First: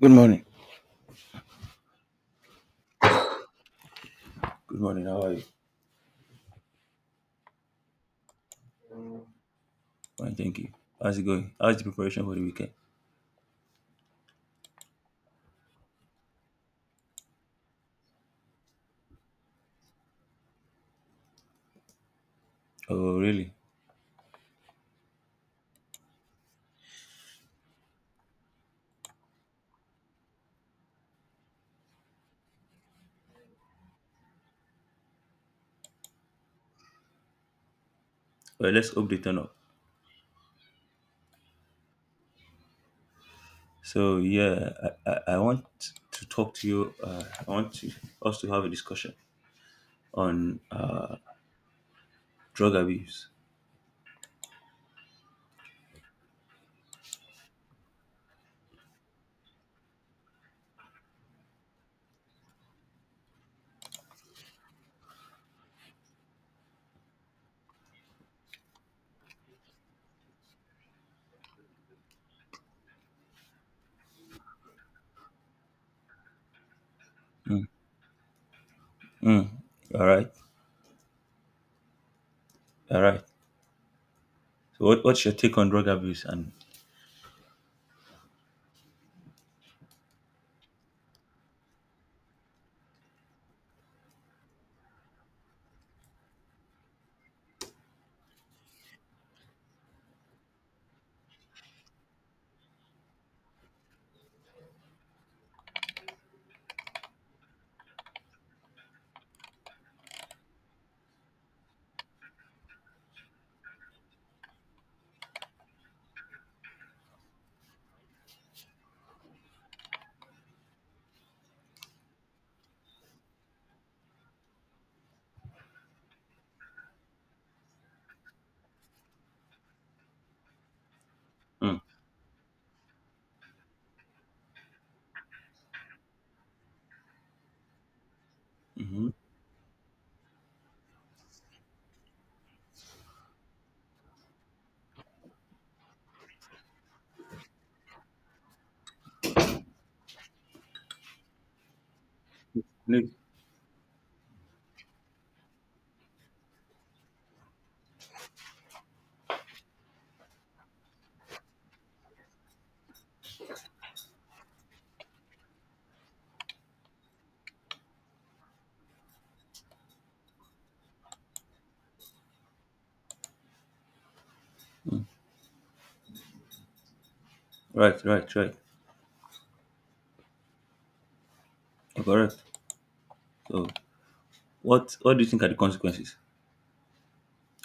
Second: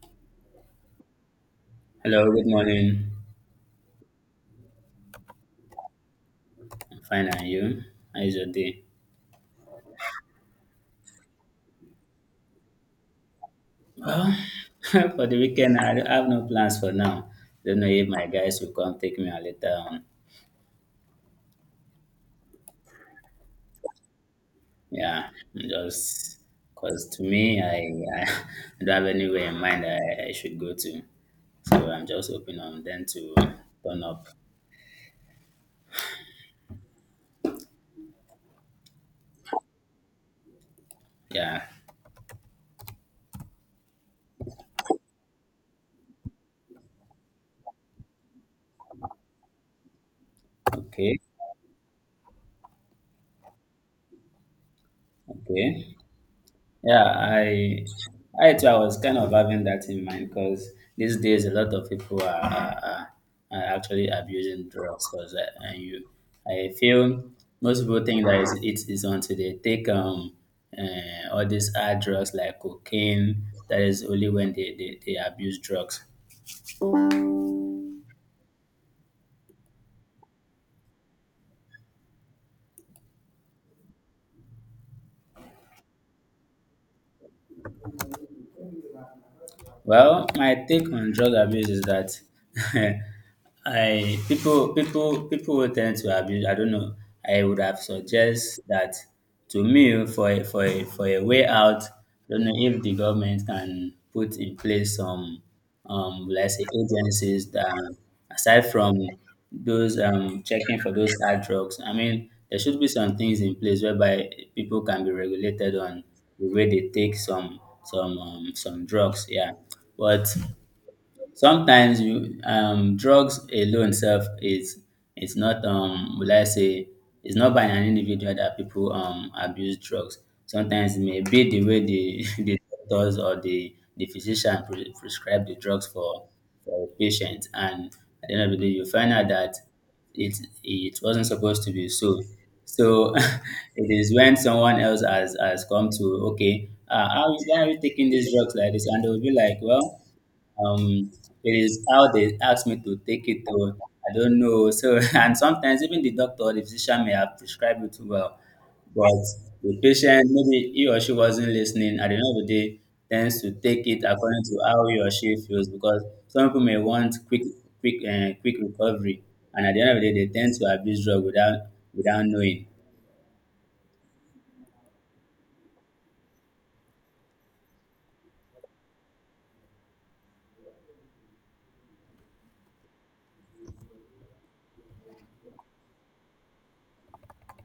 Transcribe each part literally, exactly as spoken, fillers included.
Good morning. Hello, good morning. Good morning. How are you? I'm fine, and you? How is your day? Fine, thank you. How's it going? How's the preparation for the weekend? Well, for the weekend, I don't- I have no plans for now. Don't know if my guys will come take me out later on. Oh, really? Yeah, just because to me, I, I don't have anywhere in mind that I, I should go to. So I'm just hoping on them to turn up. Well, let's hope they turn up. Yeah. So, yeah, I, I, I want to talk to you. Uh, I want to, us to have a discussion on uh, Okay. drug abuse. Okay. Yeah, I I too. I was kind of having that in mind, because these days a lot of people are, are, are are actually abusing drugs, because and you I feel most people think that it's, it is until they take um uh, all these hard drugs like cocaine. That is only when they, they, they abuse drugs. Mm, mm. All right. All right. So, what, what's your take on drug abuse? And Well, my take on drug abuse is that I people people people will tend to abuse. I don't know. I would have suggest that, to me, for a, for a, for a way out. I don't know if the government can put in place some, um, let's say, agencies that, aside from those, um, checking for those hard drugs. I mean, there should be some things in place whereby people can be regulated on the way they take some some um, some drugs. Yeah, but sometimes you um drugs alone self is, it's not, um will I say, it's not by an individual that people um abuse drugs. Sometimes it may be the mm, way the the doctors, or the the physician, pre- prescribe the drugs for for a patient, and at the end of the day you mm-hmm. find out that it it wasn't supposed to be so. So it is when someone else has has come to, okay, uh, how why are you taking these drugs like this? And they'll be like, well. Um, it is how they ask me to take it, or I don't know. So and sometimes even the doctor or the physician may have prescribed it well, but the patient, maybe he or she wasn't listening, at the end of the day tends to take it according to how he or she feels, because some people may want quick, quick, uh, quick recovery, and at the end of the day they tend to abuse drug without without knowing. Right, right, right. You're correct. So, what what do you think are the consequences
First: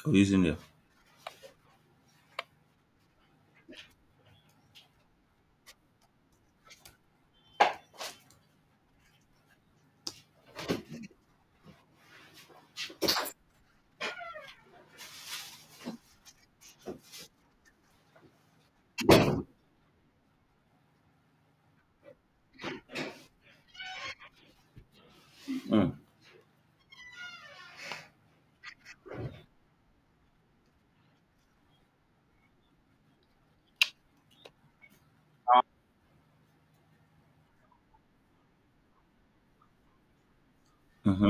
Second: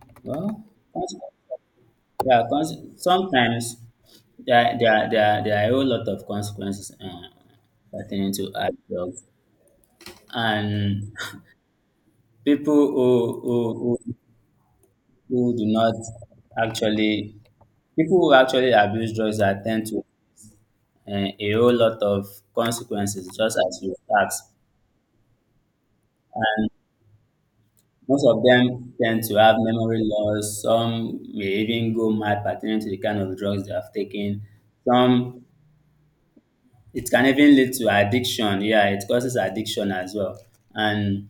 of using them? Well, cons- yeah, cons- sometimes there, are- there, are- there, are- there are a whole lot of consequences. Uh, pertaining to hard drugs, and people who who who, who do not actually, people who actually abuse drugs are tend to uh, a whole lot of consequences, just as you asked. Mm, Most of them tend to have memory loss. Some may even go mad pertaining to the kind of drugs they have taken. Some, it can even lead to addiction. Yeah, it causes addiction as well. And mm-hmm,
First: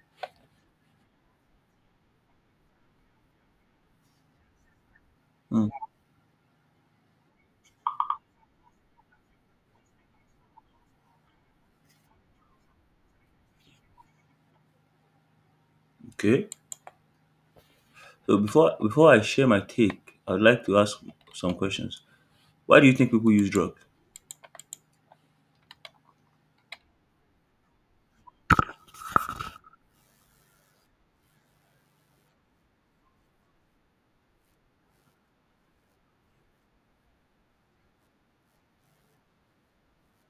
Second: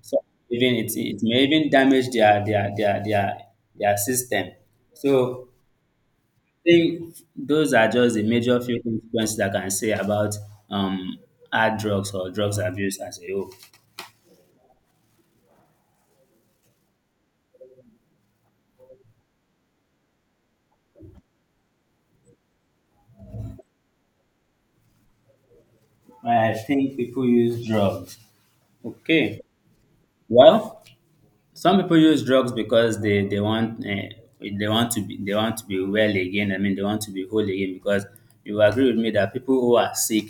So even it, it may even damage their their their their their system. So mm. I think those are just the major few consequences I can say about um hard drugs, or drugs abuse as a whole. Okay. So before before I share my take, I'd like to ask some questions. Why do you think people use drugs? Why I think people use drugs. Okay. Well, some people use drugs because they they want, uh, they want to be they want to be well again. I mean, they want to be whole again. Because you agree with me that people who are sick,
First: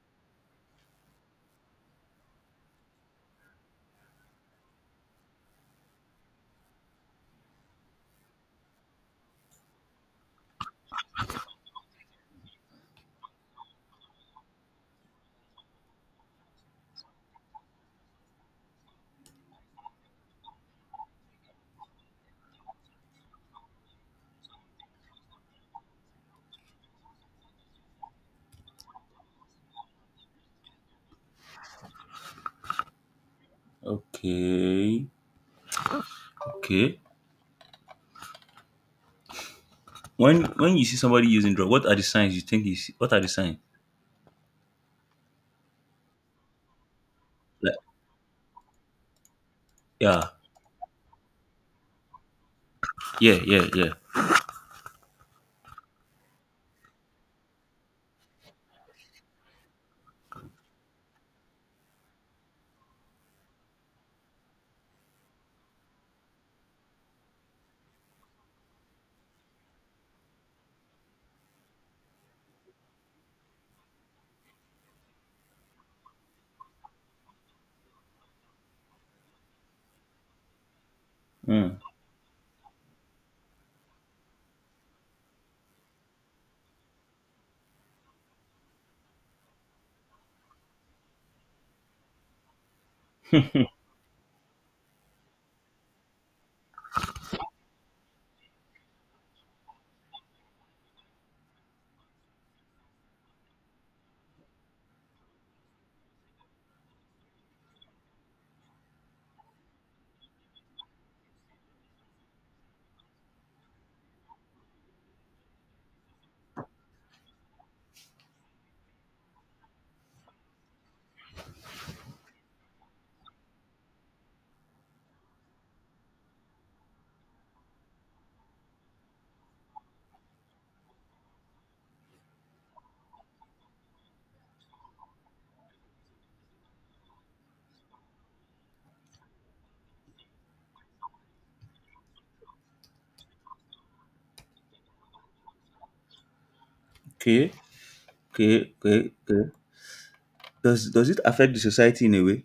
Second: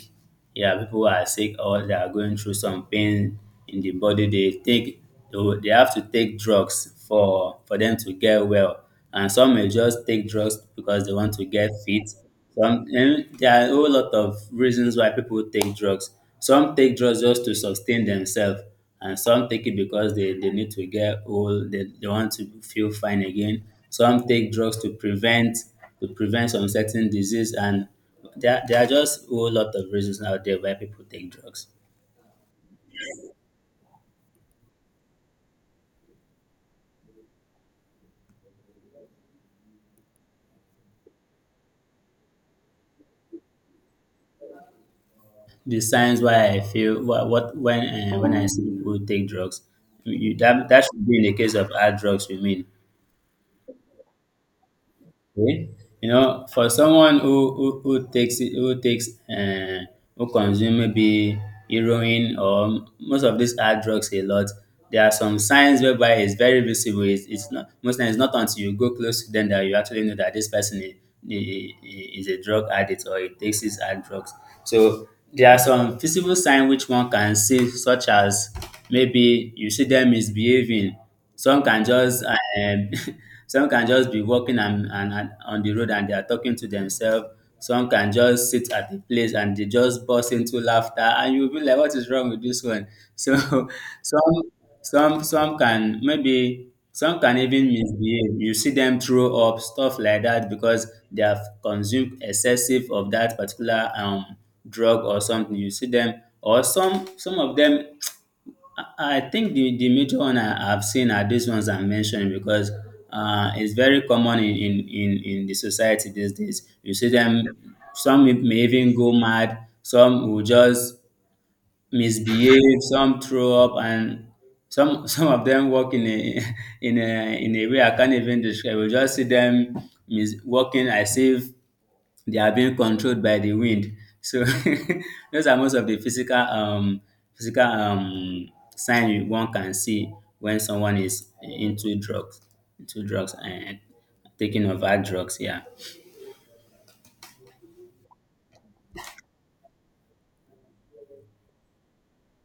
yeah, people who are sick, or they are going through some pain in the body, they take they will- they have to take drugs for for them to get well. And some may just take drugs because they want to get fit. Some and there are a whole lot of reasons why people take drugs. Some take drugs just to sustain themselves, and some take it because they, they need to get old, they, they want to feel fine again. Some take drugs to prevent to prevent some certain disease, and there, there are just a whole lot of reasons out there why people take drugs. Okay. Okay. When when you see somebody using drug, what are the signs you think is what are the signs? The signs why I feel what, what Like when uh, when I see people take drugs, yeah. you, that that should be in the case of hard drugs, you mean? Yeah, yeah, yeah. Okay. You know, for someone who who, who takes it, who takes uh, who consume maybe heroin, or most of these hard drugs, a lot, there are some signs whereby it's very visible. It's, it's not, most times it's not until you go close to them that you actually know that this person is, is a drug addict, or it takes his hard drugs. So there are some visible signs which one can see, such as, maybe you see them misbehaving, some Mm. can just um, some can just be walking, and, and, and on the road, and they are talking to themselves. Some can just sit at the place, and they just burst into laughter, and you'll be like, what is wrong with this one? So some some some can maybe some can even misbehave. You see them throw up stuff like that, because they have consumed excessive of that particular um drug or something. You see them, or some some of them, I I think the, the major one I have seen are these ones I'm mentioning, because uh, it's very common in, in, in, in the society these days. You see them, some may even go mad, some will just misbehave, some throw up, and some some of them walk in a in a in a way I can't even describe. We just see them mis- walking as if they are being controlled by the wind. So those are most of the physical um physical um sign you- one can see when someone is into drugs, into drugs and taking over drugs. Yeah. Okay. Okay. Okay. Okay. Does does it affect the society in a way?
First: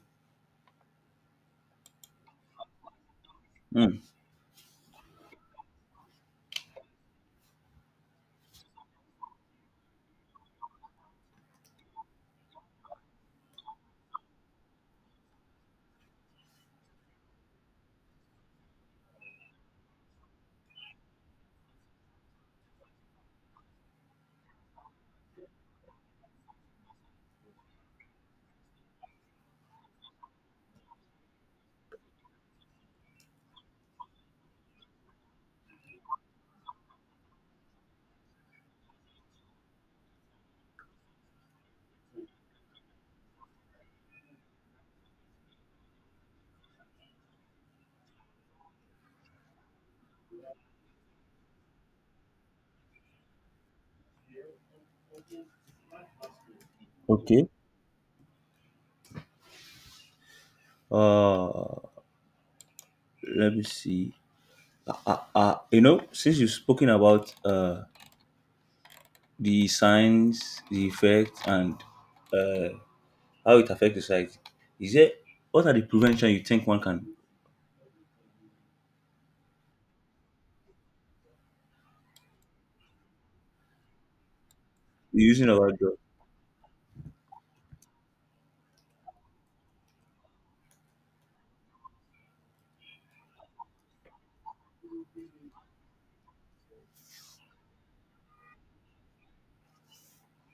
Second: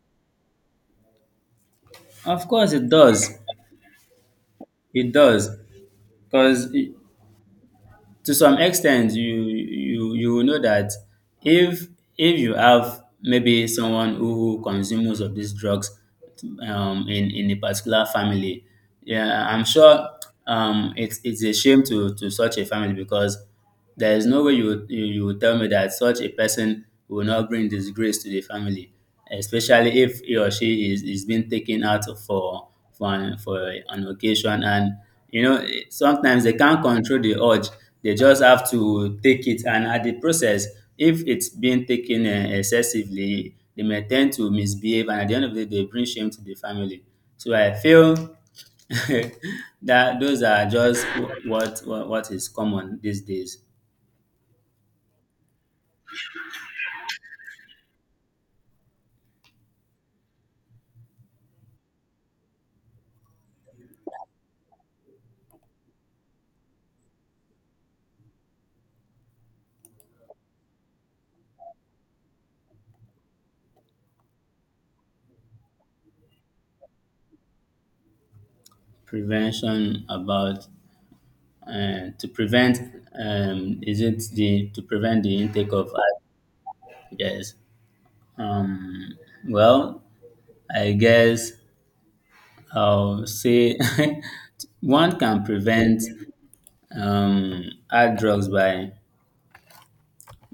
Of course it does. Mm. It does, because to some extent you you you will know that, if if you have maybe someone who consumes of these drugs, um, in in a particular family, yeah, I'm sure, um, it's it's a shame to to such a family, because there is no way you would, you, you would tell me that such a person will not bring disgrace to the family, especially if he or she is, is being taken out for for an, for an occasion. And you know, eh, sometimes they can't control the urge; they just have to take it. And at the process, if it's being taken, eh, excessively, they may tend to misbehave, and at the end of the day they bring shame to the family. So I feel that those are just wh- what what, what is common these days. Okay. Uh let me see. Uh, uh, you know, since you've spoken about uh the signs, the effects, and uh how it affects society. Is there what are the prevention you think one can be Prevention about, uh, to prevent, um, is it the to prevent the using of intake of outdoor? algae? Yes. Well, I guess I'll say one can prevent um, hard drugs by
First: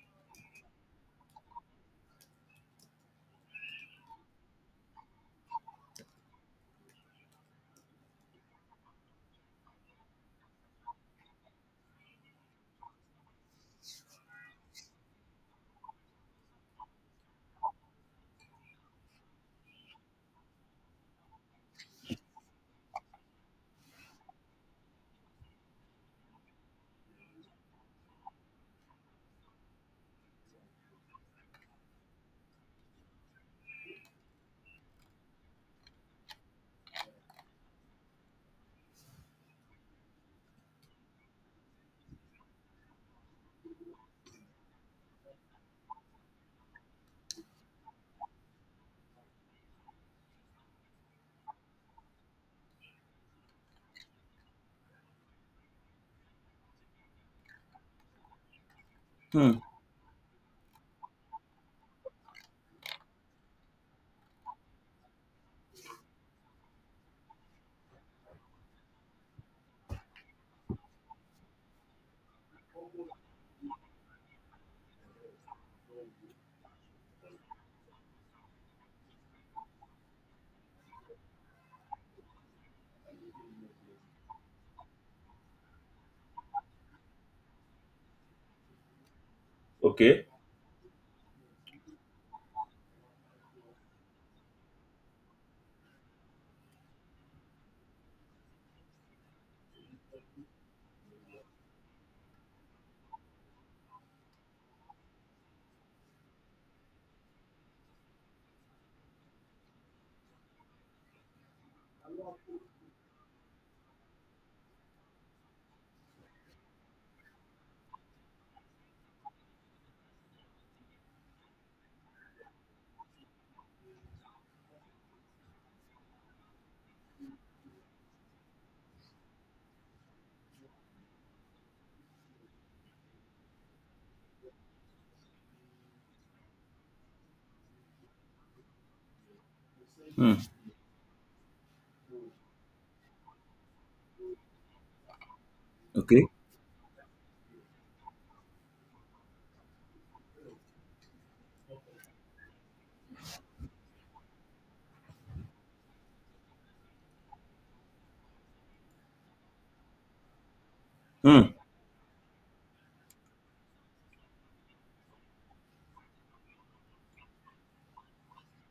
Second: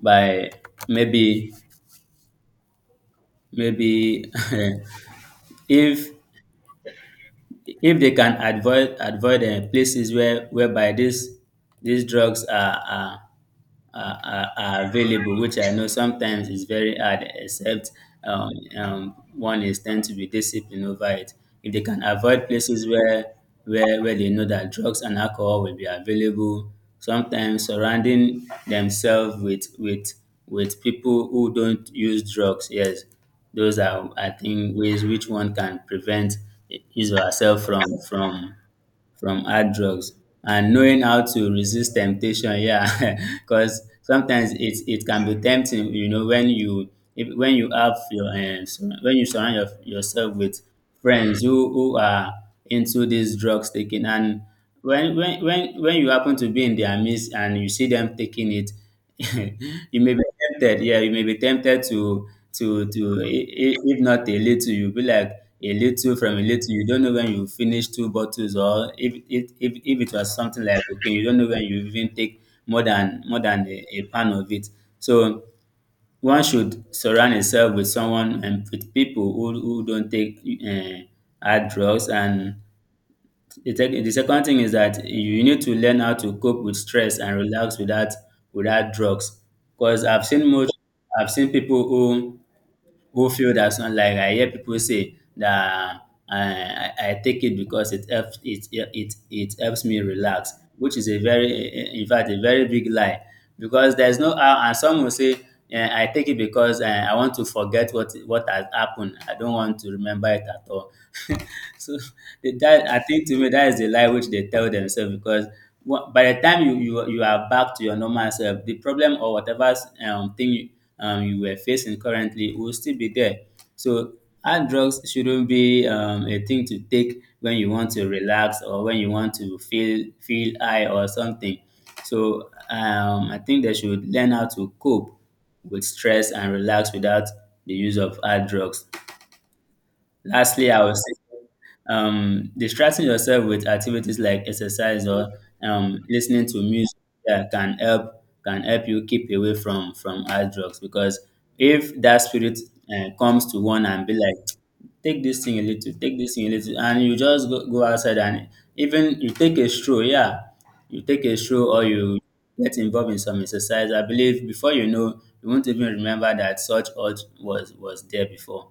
by maybe, maybe if if they can avoid avoid uh, places where whereby these these drugs are, are are, are, are available, which I know sometimes is very hard, except, um, um, one is tend to be disciplined over it. If they can avoid places where, where where they know that drugs and alcohol will be available, sometimes surrounding themselves with with with people who don't use drugs, yes, those are, I think, ways which one can prevent his or herself from from from hard drugs, and knowing how to resist temptation. Yeah, because sometimes it it can be tempting, you know when you if, when you have your um, sur- when you surround your, yourself with friends who, who are into this drugs taking, and when, when when when you happen to be in their midst and you see them taking it. Hmm. You may be tempted, yeah, you may be tempted to to to i- i- if not a little, you be like, a little from a little. You don't know when you finish two bottles, or if if if, if it was something like cocaine, you don't know when you even take more than more than a, a pan of it. So one should surround himself with someone, and with people who, who don't take uh, hard drugs. And the, tech, the second thing is that you need to learn how to cope with stress and relax without without drugs. Because I've Okay. seen most, I've seen people who who feel that, some like I hear people say that, uh, I, I take it because it helps it, it it helps me relax, which is a very in fact a very big lie, because there's no how. And some will say, eh, I take it because, eh, I want to forget what what has happened. I don't want to remember it at all. So the- that, I think, to me, that is the lie which they tell themselves, because wha- by the time you you you are back to your normal self, the problem, or whatever um thing, um, you were facing currently, will still be there. So hard drugs shouldn't be um, a thing to take when you want to relax or when you want to feel feel high or something. So um, I think they should learn how to cope with stress and relax without the use of hard drugs. Hmm. Lastly, I would say um, distracting yourself with activities like exercise or um, Okay. listening to music, yeah, can help can help you keep away from from hard drugs because if that spirit uh, comes to one and be like take this thing a little take this thing a little and you just go, go outside and even you take a stroll, yeah, you take a Hmm. stroll or you get involved in some exercise. I believe before you know, you won't even remember that such urge was was there before.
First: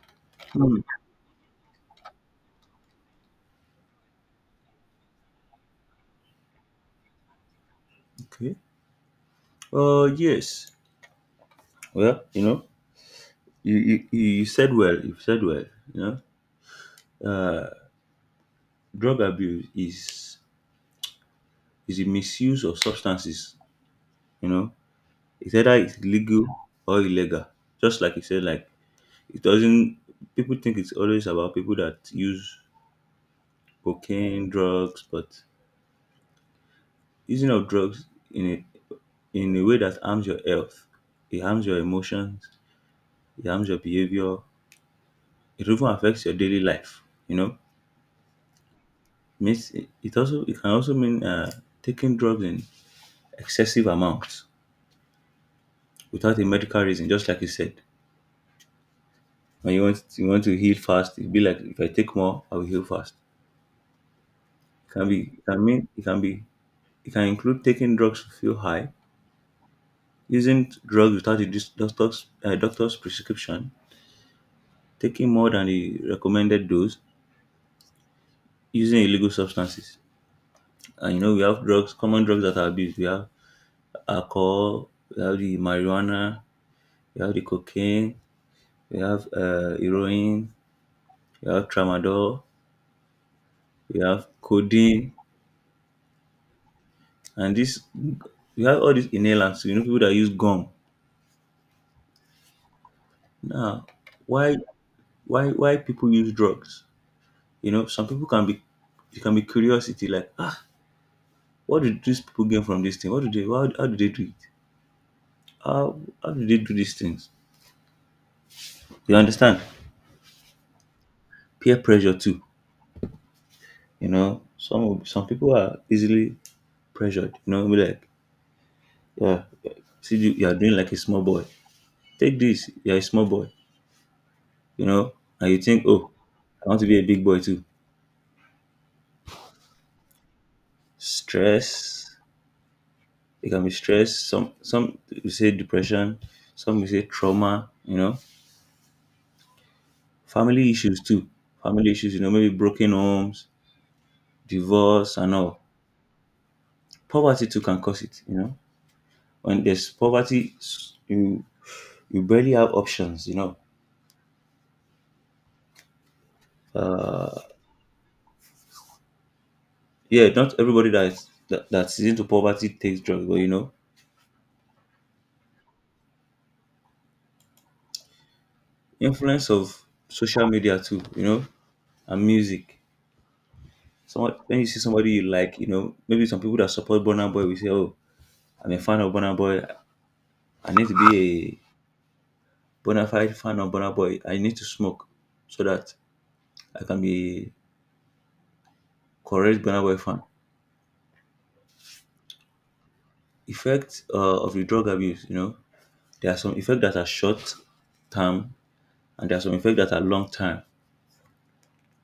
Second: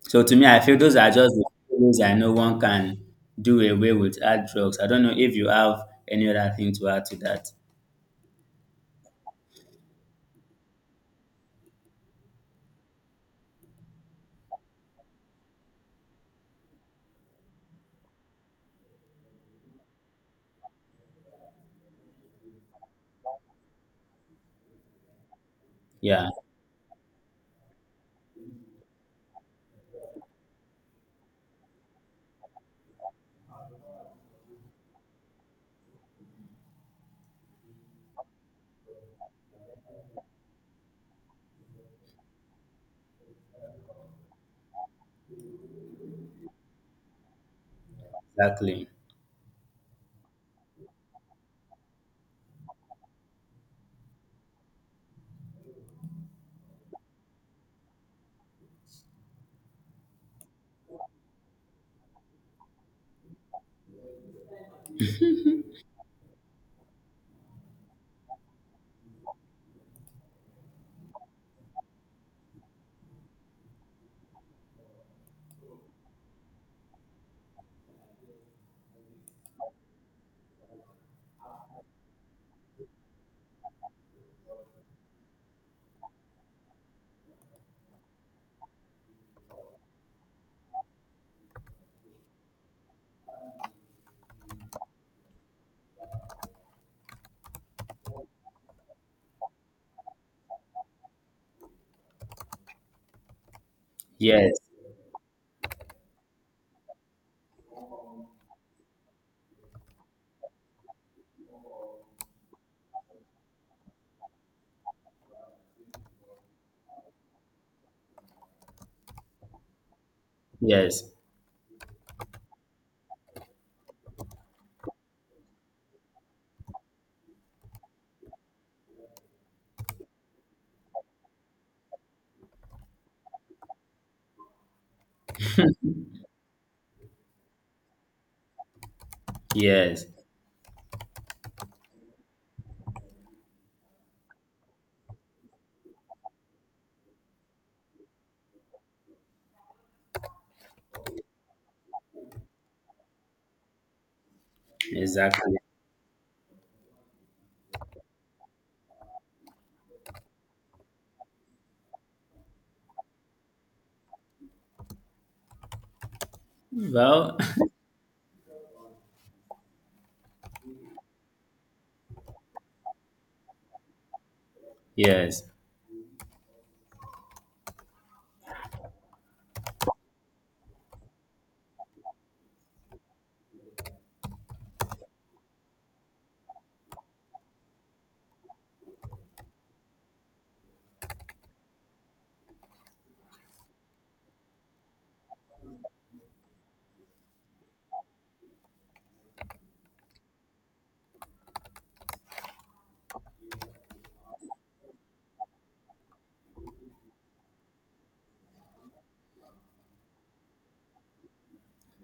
So to me, I feel Hmm. those are just the few ways I know one can do away with hard drugs. I don't know if you have any other thing to add to that. Okay. Uh yes. Well, you know, you, you, you you said well, you said well, you know. Uh drug abuse is is a misuse of substances, you know. It's either it's Yeah, legal or illegal. Just like you said, like it doesn't people think it's always about people that use cocaine, drugs, but using of drugs in a in a way that harms your health, it harms your emotions, it harms your behavior, it even affects your daily life, you know. exactly. Means it, it also it can also mean uh, taking drugs in excessive amounts without a medical reason, just like you said. When you want you want to heal fast, it'd be like if I take more, I will heal fast. It can be it can mean it can be it can include taking drugs to feel high, using drugs without a dis- doctor's uh, doctor's prescription, taking more than the recommended dose, using illegal substances. And you know, we have drugs, common drugs that are abused. We have alcohol, we have the marijuana, we have the cocaine, we have uh, heroin, we have tramadol, we have codeine, and this we have all these inhalants. You know, people that use gum. Now, why, Yes, why, why people use drugs? You know, some people can be, it can be curiosity, like ah, what do these people gain from this thing? What do they? How, how do they do it? How, how do they do these things? You understand? yes, Peer pressure too, you know. Some of- some people are easily pressured, you know, be like, yeah, see you, you are doing like a small boy. Take this, you're a small boy, you know, and you think, oh, I want to be a big boy too. yes, Stress, it can be stress. Some some you say depression, some you say trauma, you know, family issues too. Family issues, you know, maybe broken homes, divorce and exactly. all. Poverty too can cause it, you know. When there's poverty you you barely have options, you know. Well, Yeah, not everybody that is- that that's into poverty takes drugs, but you know yes. influence of social media too, you know, and music. So when you see somebody you like, you know, maybe some people that support Burna Boy, we say, oh, I'm a fan of Burna Boy, I need to be a bona fide fan of Burna Boy, I need to smoke so that I can be a correct Burna Boy fan. Effect uh, of the drug abuse, you know. There are some effects that are short term and there are some effects that are long term,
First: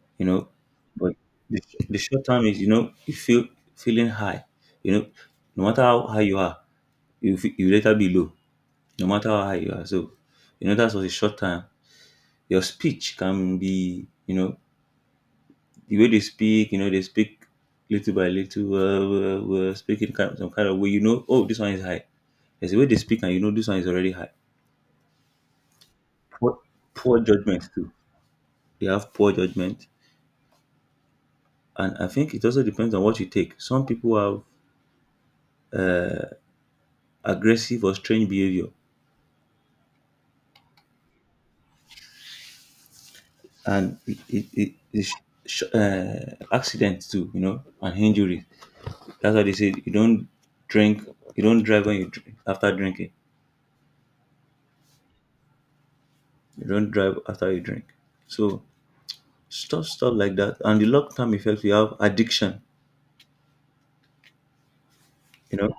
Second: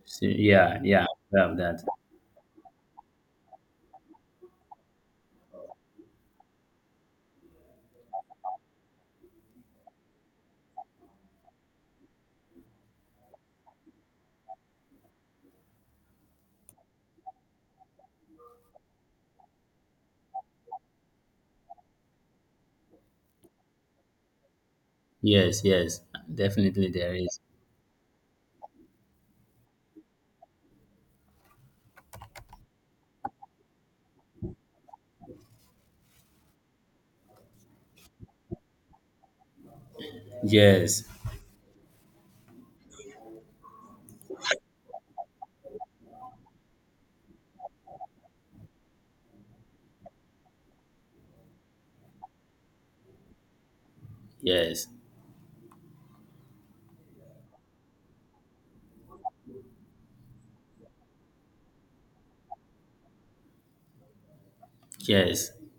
So, you know. yeah, yeah, But we have the, that. the short term is, you know, you feel feeling high, you know, no matter how high you are, you, fe- you later be low, no matter how high you are. So, you know, that's what the short term. Your speech can be, you know, the way they speak, you know, they speak little by little, uh, uh, uh, speaking kind of, some kind of way, you know, oh, this one is high. There's a way they speak and you know this one is already high. Yes, yes, Poor, definitely there poor is. judgment too. They have poor judgment. And I think it also depends on what you take. Some people have aggressive or strange behavior, Yes, and it, it, it, it sh- sh- uh, accidents too, you know, and injuries. That's why they say you don't drink, you don't drive when you drink, after drinking, yes, you don't drive after you drink. So stuff, stuff like that. And the long term effects, you have addiction. yes, You know,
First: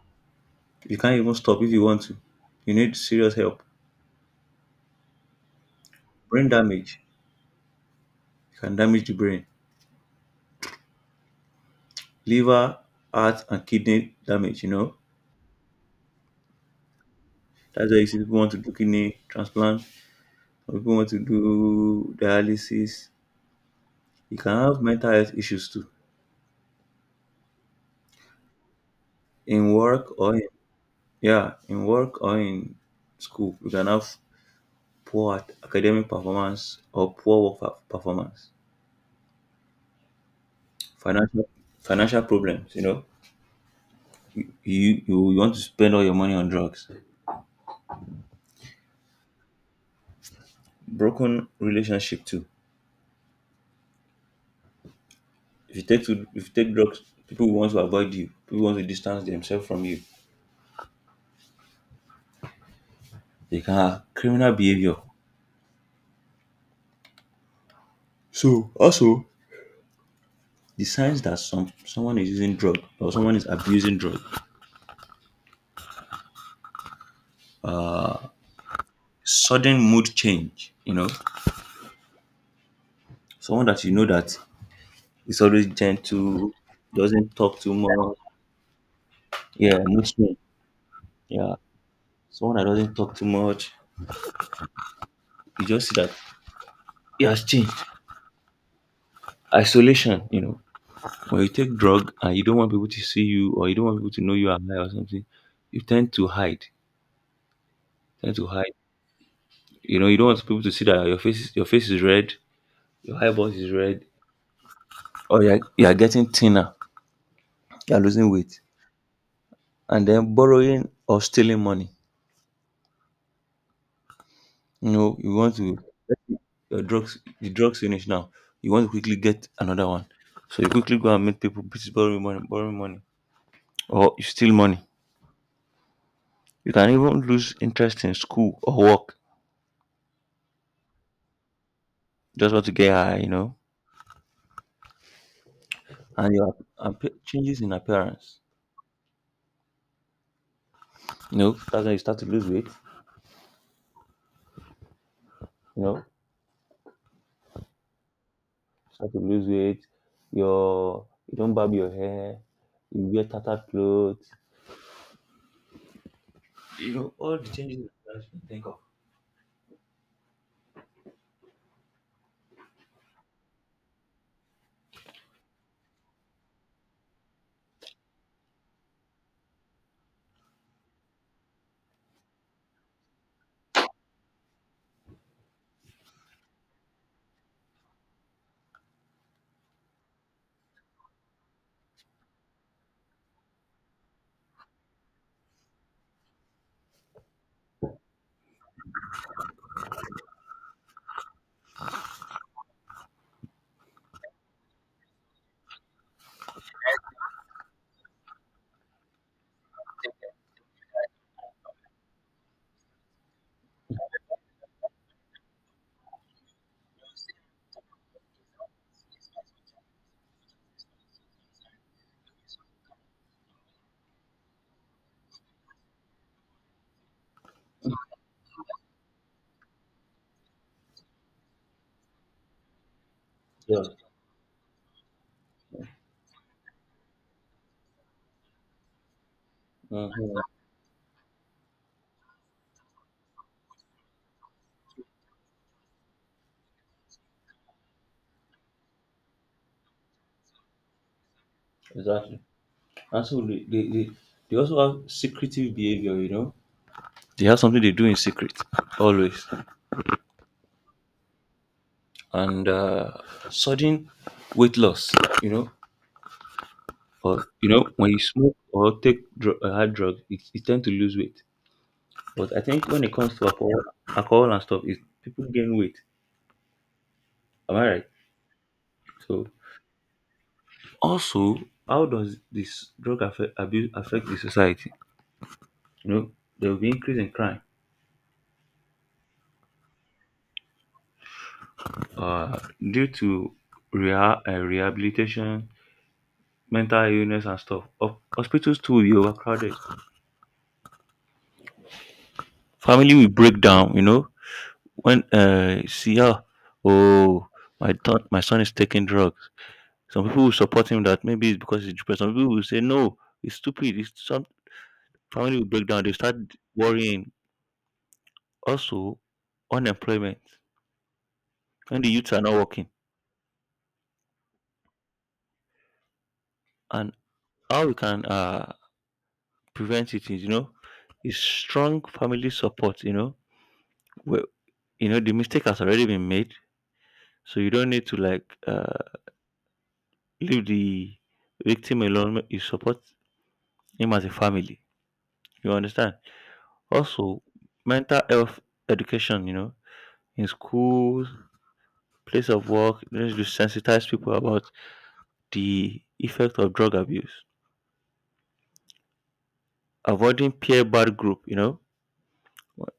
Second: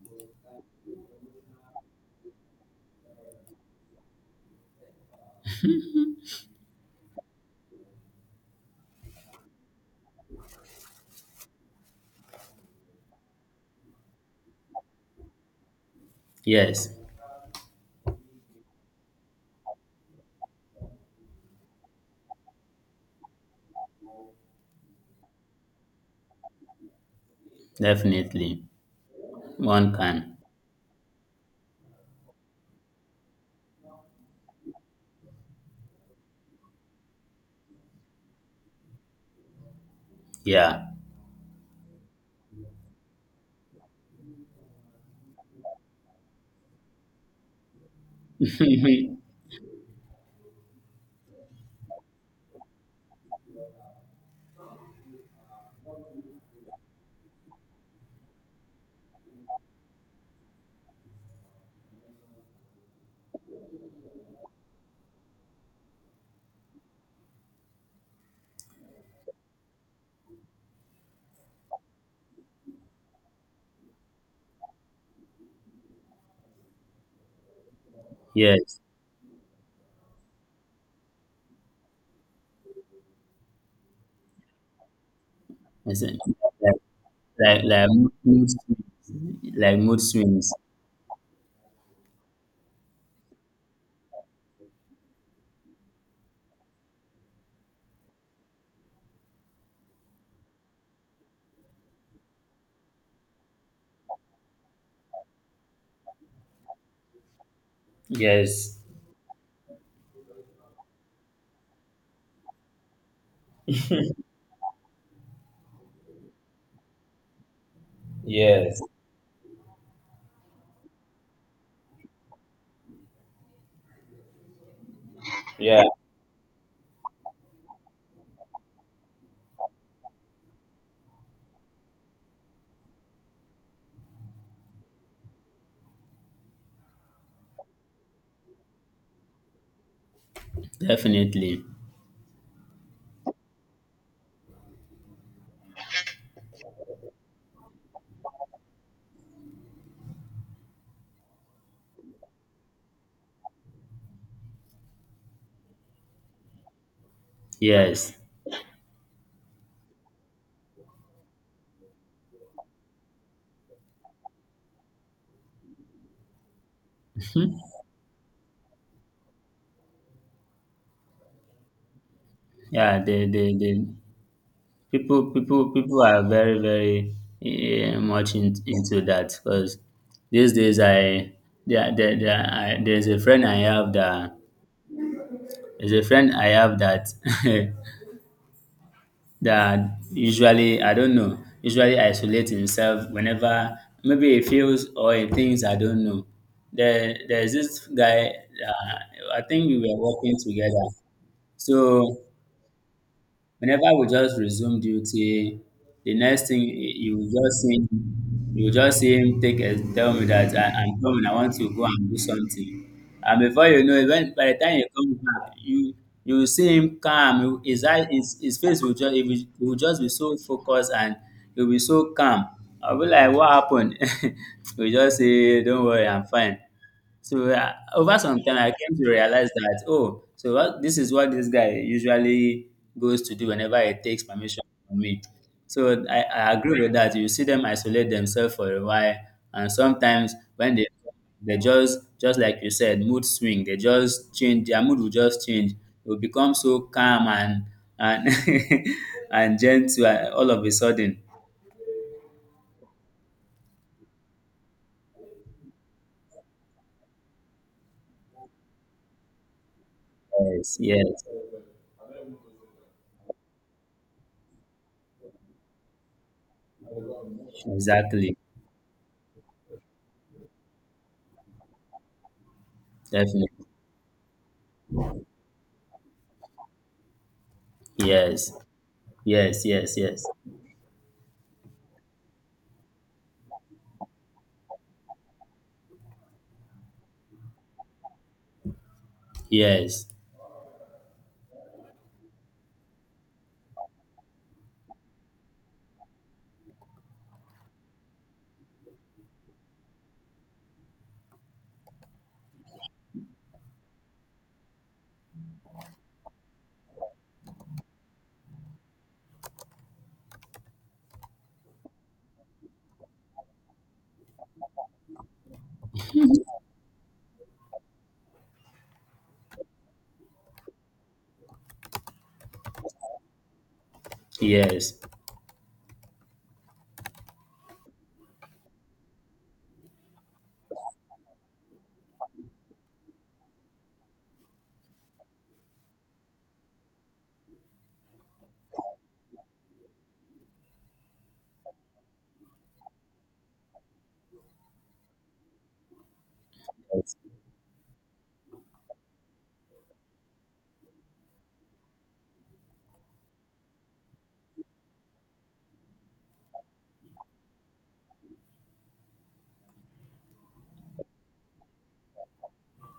you can't even stop if you want to. You need serious help. Brain damage you can damage the brain, liver, heart, and kidney damage. You know, yes, that's why you see people want to do kidney transplant, or people want to do dialysis. You can have mental health issues too. definitely. In One work or can. in, yeah, in work or in school, you can have poor ac- academic performance or poor work per- performance. Yeah. Financial financial problems, you know. You, you you want to spend all your money on drugs. Broken relationship too. If you take to if you take drugs, people want to avoid you. People want to distance themselves from you. They can have criminal behavior. So also the signs that some someone is using drug or someone is abusing drug. yes. Sudden mood change, you know. Someone that you know that is always Yes. gentle, doesn't talk like too like much. mood swings, like Yeah, mood mood swing. swings. Yeah. Someone that doesn't talk too much. You just see that he has changed. Isolation, you know. When you take drug and you don't want people to see you or you don't want people to know you are high or something, you tend to hide. Tend to hide. Yes. You know, you don't want people to see that your face is, your face is red, your eyeballs is red, or you're, you're getting thinner. You are losing weight. Yes. And then borrowing or stealing money. You know, you want to Yeah. your drugs the drugs finish now. You want to quickly get another one. So you quickly go and meet people, please borrow me money, borrow me money. Or you steal money. You can even lose interest in school or work. Definitely. Just want to get high, you know. And your appe- changes in appearance. You know, that's when you start to lose weight. You know, Yes. start to lose weight. Your you don't barb your hair. You wear tattered clothes. You know all the Hmm. changes in appearance you can think of. Yeah, the the the people people people are very very eh, much in, into that because these days I there there, there I, there's a friend I have that there's a friend I have that that usually, I don't know, usually isolate himself whenever maybe he feels or he thinks, I don't know. There there's this guy, uh, I think we were working together. So whenever we just resume duty, the next thing y- you will just see him, you will just see him take and tell me that I, I'm coming, I want to go and do something. And before you know it, when, by the time he comes back, you you will see him calm. he- His eye, his, his face will just he will, he will just be so focused and he'll be so calm. I'll be like, what happened? We just say, don't worry, I'm fine. So uh, over some time, I came to realize that, oh, so what, this is what this guy usually goes to do whenever Yeah. he takes permission from me. So I, I agree with that. You see them isolate themselves for a while, and Hmm. sometimes when they they just just like you said, mood swing. They just change. Their mood will just change. It will become so calm and and and gentle, uh, all of a sudden. Exactly. And so they, they, they, they also have secretive behavior, you know. They have something they do in secret, always. Yes, yes, And uh, sudden weight loss, you know. Or, you know, when you exactly, smoke or take dr- a hard drug, it, it tend to lose weight. But I think when it comes to definitely. alcohol, alcohol and stuff, it, people gain weight. Am I right? Yes, So, yes, yes, yes. also, how does this drug affect, abuse affect the society? You know, there will be increase in crime Yes, uh, due to reha- uh, rehabilitation, mental illness, and stuff. Ho- Hospitals too will be overcrowded. Family will break down. You know, when uh, see her, oh, my th- my son is taking drugs. Some people will support him that maybe it's because he's depressed. Some people will say no, it's stupid. It's some family will break down. They start worrying. Also, unemployment when the youths are not working yes, and how we can uh, prevent it is, you know, is strong family support, you know. Well, you know, the mistake has already been made, so you don't need to like uh, leave the victim alone. You support him as a family. You understand? Also, mental health education, you know, in schools, place of work, you need to sensitize people about the effect of drug abuse. Avoiding peer bad group, you know,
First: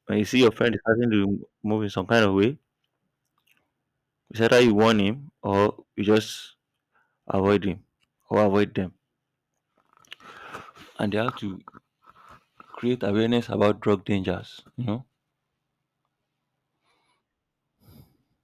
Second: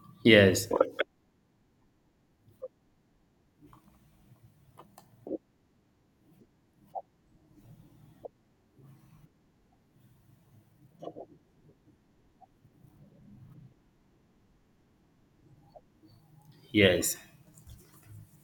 when you see your yes, friend is starting to move in some kind of way, it's either you warn him or you just avoid him or avoid them, and they have to create awareness about drug dangers, you know. yes.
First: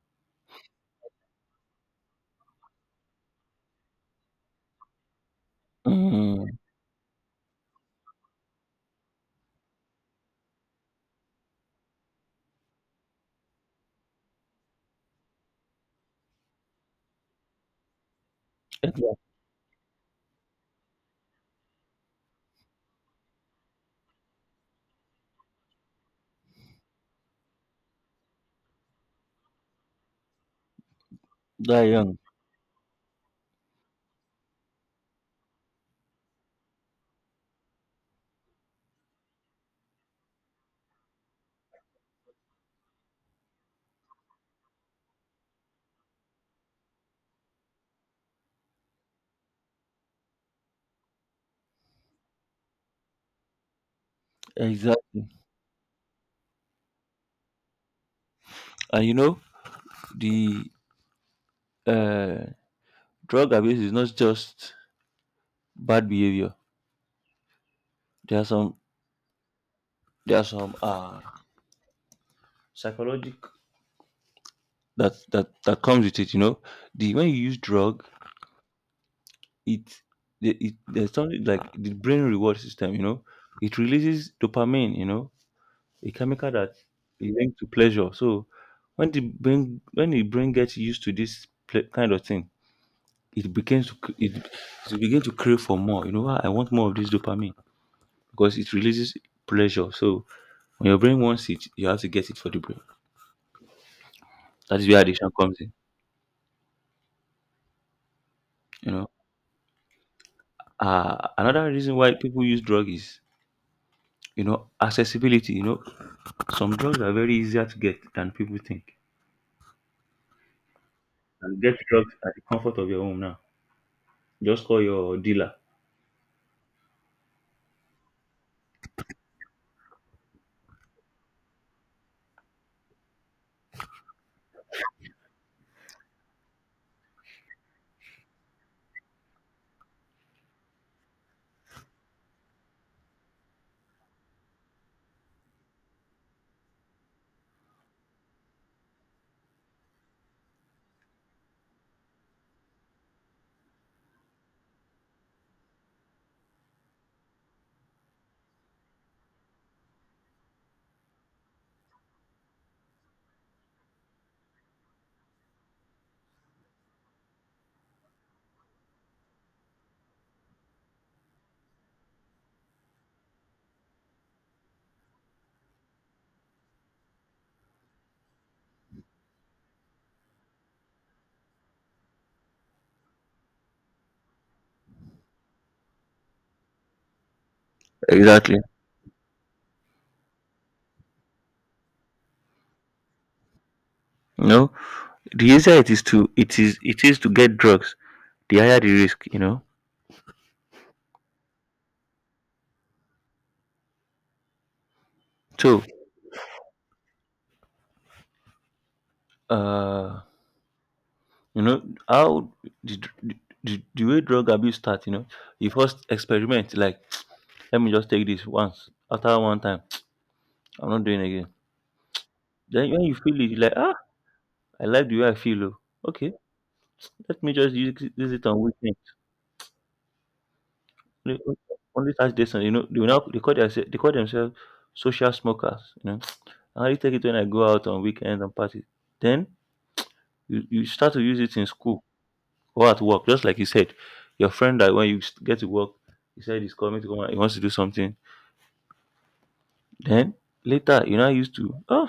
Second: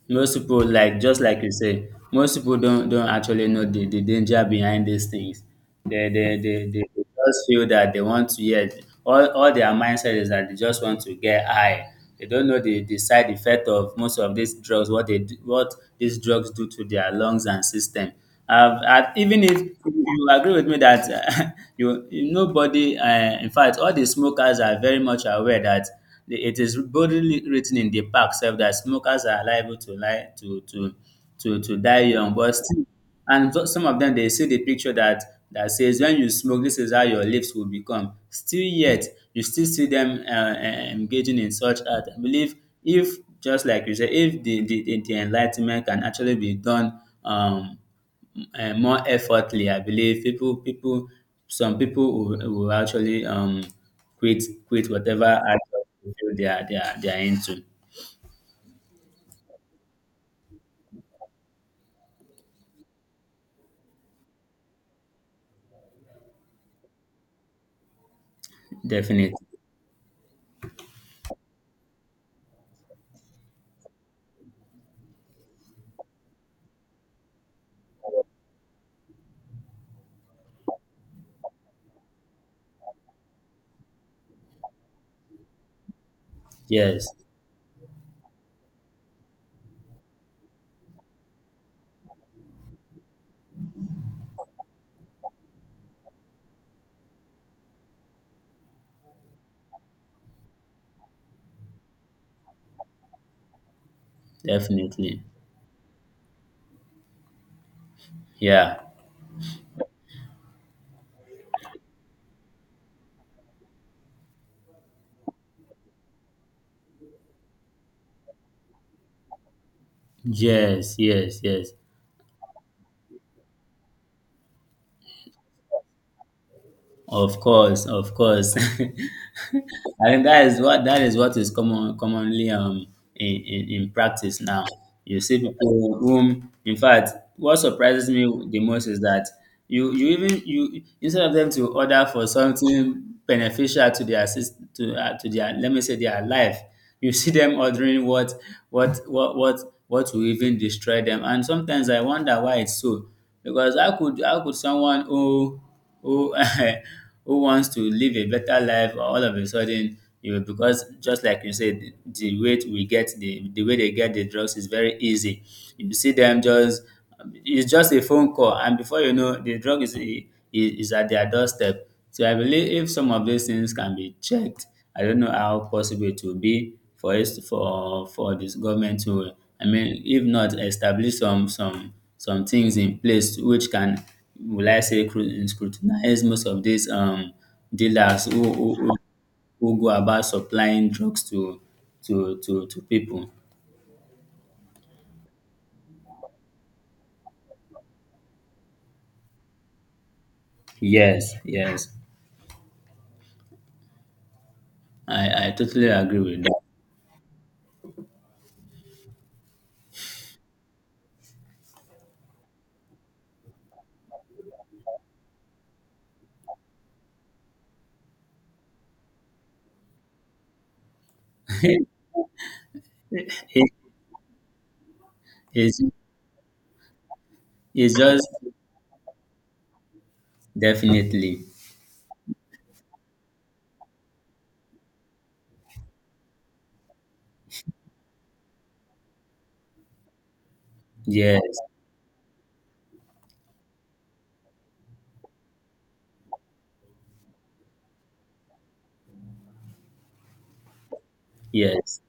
Most people, like just like you say, most people don't don't actually know the, the danger behind these things. They they, Mm, they they they just feel that they want to, yeah, all, all their mindset is that they just want to get high. They don't know the, the side effect of most of these drugs, what they do, what these drugs do to their lungs and system. I've, I exactly. even if you agree with me that you nobody, uh, in fact, all the smokers are very much aware that the- it is boldly written in the pack self that smokers are liable to lie to to to to That die young. young, but still, and so- some of them they see the picture that that says when you smoke, this is how your lips will become. Still, yet you still see them uh, uh, engaging in such art. I believe, if just like you said, if the the, the the enlightenment can actually be done. Um, uh, More effortly, I believe people, people, some people will, will actually um, quit, quit whatever. Exactly. Act feel they are they are they are into. And you know, the uh, drug abuse is not just bad behavior. There are some Definitely. there are some uh psychological that that that comes with it, you know. The when you use drug, it the- it there's something like the brain reward system, you know. It releases dopamine, you know, a chemical that Yes, is linked to pleasure. So when the brain when the brain gets used to this ple- kind of thing, it begins to c- it, it begin to crave for more. You know, what? I want more of this dopamine because it releases pleasure. So when your brain wants it, you have to get it for the brain. That is where definitely. addiction comes in. Yeah. You know, uh, another reason why people use drug is, you know, accessibility. You know, some drugs are very easier to get than people think. Yes, yes, And yes. get drugs at the comfort of your home now. Just call your dealer. Of course, of course. I think that is what, that is what is common commonly, um, in, in, in practice now. You see people whom in fact what surprises me the most is that you you even you, instead of them to order for something beneficial to their assist to, uh, to their, let me say, their life, you see them ordering what what what what what will even destroy them. And sometimes I wonder why it's so. Because how could how could someone who who who wants to live a better life or all of a sudden, you know, because just like you said, the the way we get the the way they get the drugs is very easy. You see them just, it's just a phone call and before you know, the drug is is, is at their doorstep. So I believe if some of these things can be checked, I don't know how possible it will be for us, for for this government to, I mean, if not establish some some some things in place which can, will I say, cru- scrutinize most of these, um, dealers who, Exactly. who, who who go about supplying drugs to to to, to people. You know, the easier it is to it is it is to get drugs, the higher the risk. You know, Yes, yes, I, I so totally agree with uh you know, how the, the, the the way drug abuse starts, you know, you first experiment, like, let me just take this once. After one time, I'm not doing it again. that. Then when you feel it, you're It- like, ah, I like the way I feel. Oh. it's, Okay, let me just it's use, it- just, use it on weekend. Only definitely, only Saturday, Sunday, you know, they, will now, they, call their, they call themselves social smokers. You know, I only take it when I go out on weekends and parties. Then you, you start to yes, use it in school or at work, just like you said, your friend that when you s- get to work, he said he's coming to come and he wants to do something. Then later, you know, I used to, yes, oh,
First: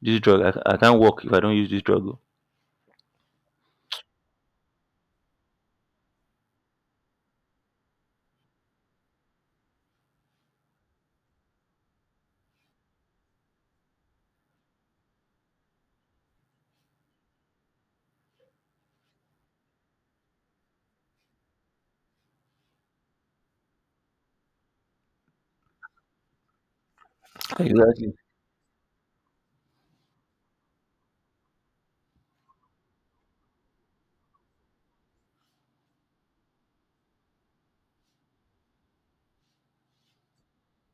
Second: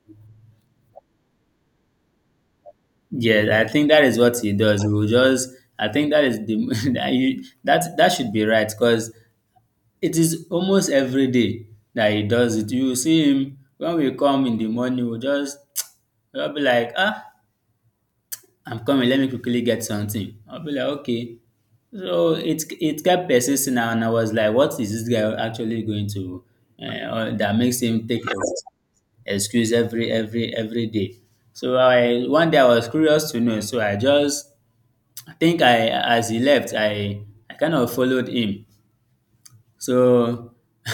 this drug, I, I can't work if I don't use this drug. Oh." yes. I think that is what he does. He will just. I think that is the that you, that that should be right because it is almost every day that he does it. You will see him when we come in the morning, we'll just I'll be like, ah, I'm coming, let me quickly get something. I'll be like, okay. So it it kept persisting and I was like, what is this guy actually going to, uh, or that makes him Exactly. take ex- excuse every every every day. So I one day I was curious to know, so I just, I think I, as he left, I I kind of followed him. So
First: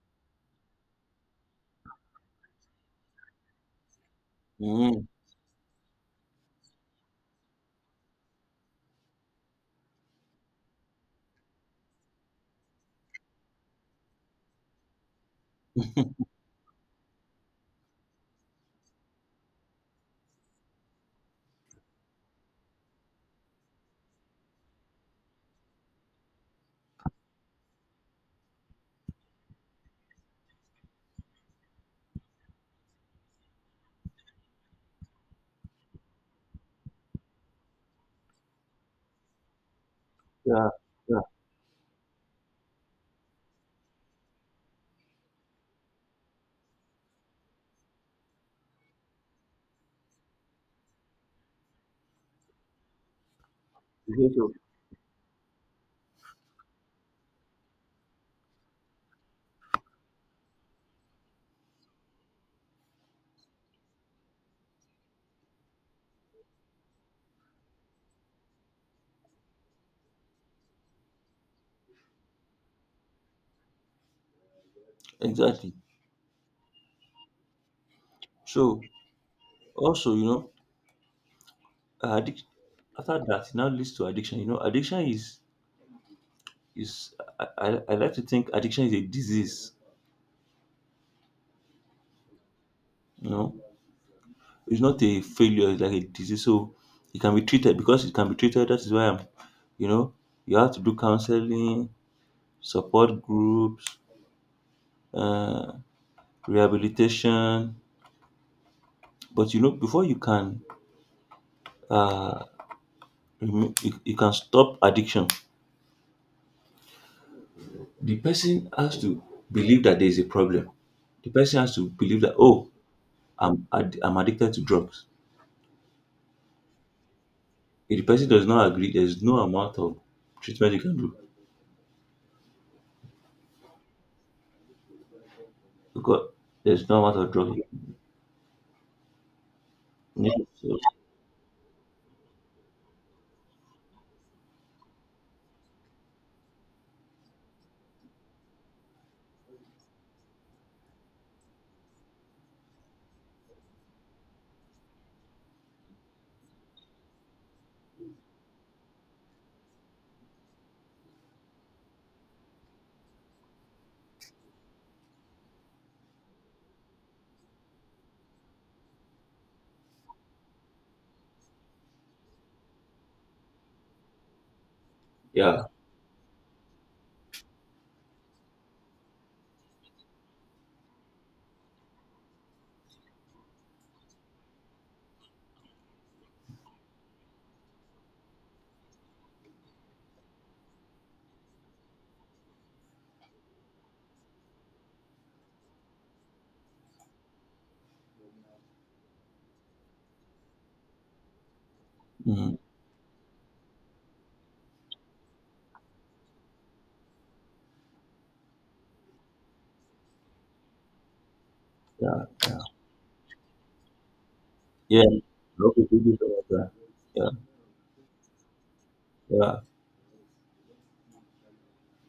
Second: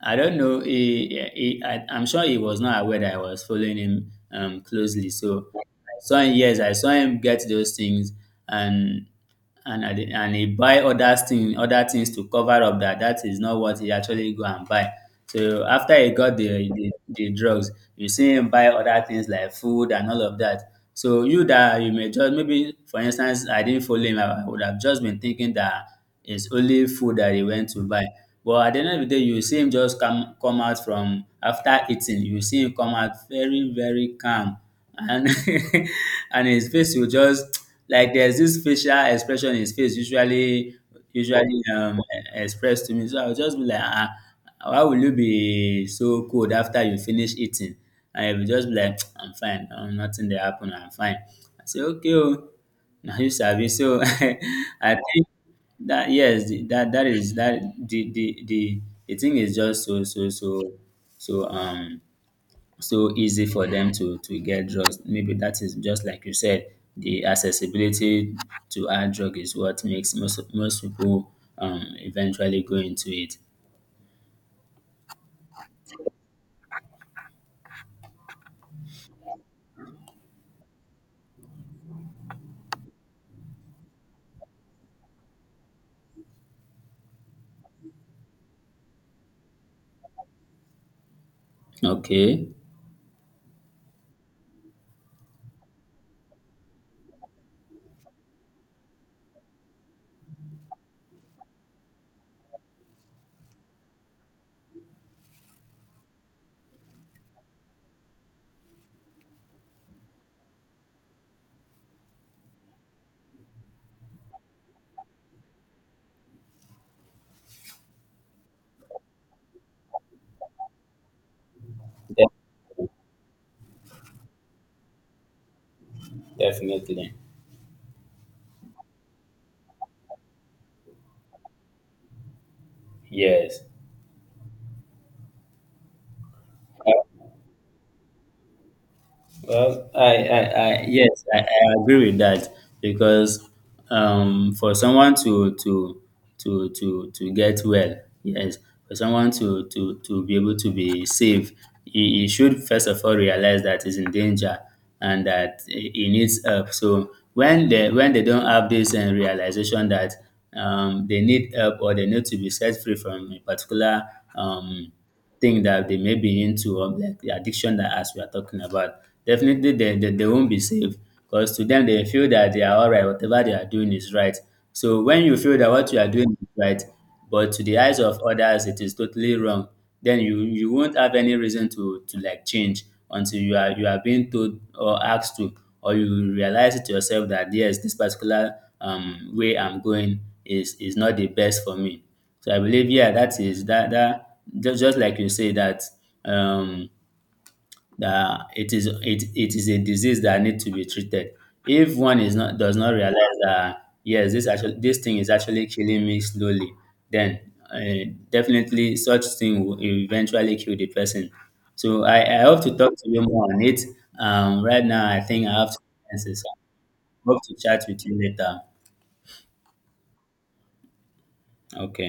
I don't know. He, he, I, I'm sure he was not aware that I was following him, um, Mm. closely. So I saw him, yes, I saw him get those things, and and I did- and he buy other things, other things to cover up that that is not what he actually go and buy. So after he got the the, the drugs, you see him buy other things like food and all of that. So you that you may just, maybe for instance I didn't follow him, I would have just been thinking that it's only food that he went to buy. But at the end of the day, you see him just come come out from after eating, you see him come out very, very calm. And and his face will just like there's this facial expression his face Yeah, usually yeah, usually um expressed to me. So I'll just be like, ah, why will you be so cold after you finish eating? And he'll just be like, I'm fine, um, nothing there happened, I'm fine. I say, okay, oh, now you service. So you get what- I think that yes, the- that that is that the the the, the thing is just so so so so um so easy for them to to get drugs. Maybe that is just like you said, the accessibility to our drug is what makes most most people, um, eventually go into it. exactly. So also, you know, addiction. After that, it now leads to addiction. You know, addiction is is I, I, I like to think addiction is a disease. Okay. You know, it's not a failure, it's like a disease. So it can be treated because it can be treated. That is why I'm, you know, you have to do counseling, support groups, uh, rehabilitation. But you know, before you can, uh, remo- you, you can stop addiction. The person has to believe that there is a problem. The person has to believe De- that oh, I'm add- I'm addicted to drugs. Definitely, If the person does not agree, there is no amount of treatment you can do yes. because there's no amount of drugs. Well, I, Yeah. I, So, I, yes, I, I agree with that because, um, for someone to to to to to get well, yes, for someone to to to be able to be safe, he, he should first of all realize that he's in danger and that he he needs help. So when they when they don't have this, uh, realization that, um, they need help or they need to be set free from a particular, um, thing that they may be into, um, like the addiction that as we are talking about, definitely they, they, they won't be safe because to them they feel that they are all right, whatever they are doing is right. So when you feel yeah. that what you are doing is right, but to the eyes of others it is totally wrong, then you you won't have any reason to to like change until you are you are being told or asked to, or you realize it yourself that yes, this particular, um, way I'm going is is not the best for me. So I believe, yeah, that is that that just just like you say that, um, that it is it it is a disease that need to be treated. If one is Mhm, not does not realize that yes, this actually this thing is actually killing me slowly, then, uh, definitely such thing will eventually kill the person. So ja. I, I hope to talk to you more on it. Um, right Ja, now, I think I have to. local food is Answer. So alright, I yeah. Yeah, hope to chat with you later. yeah. Okay.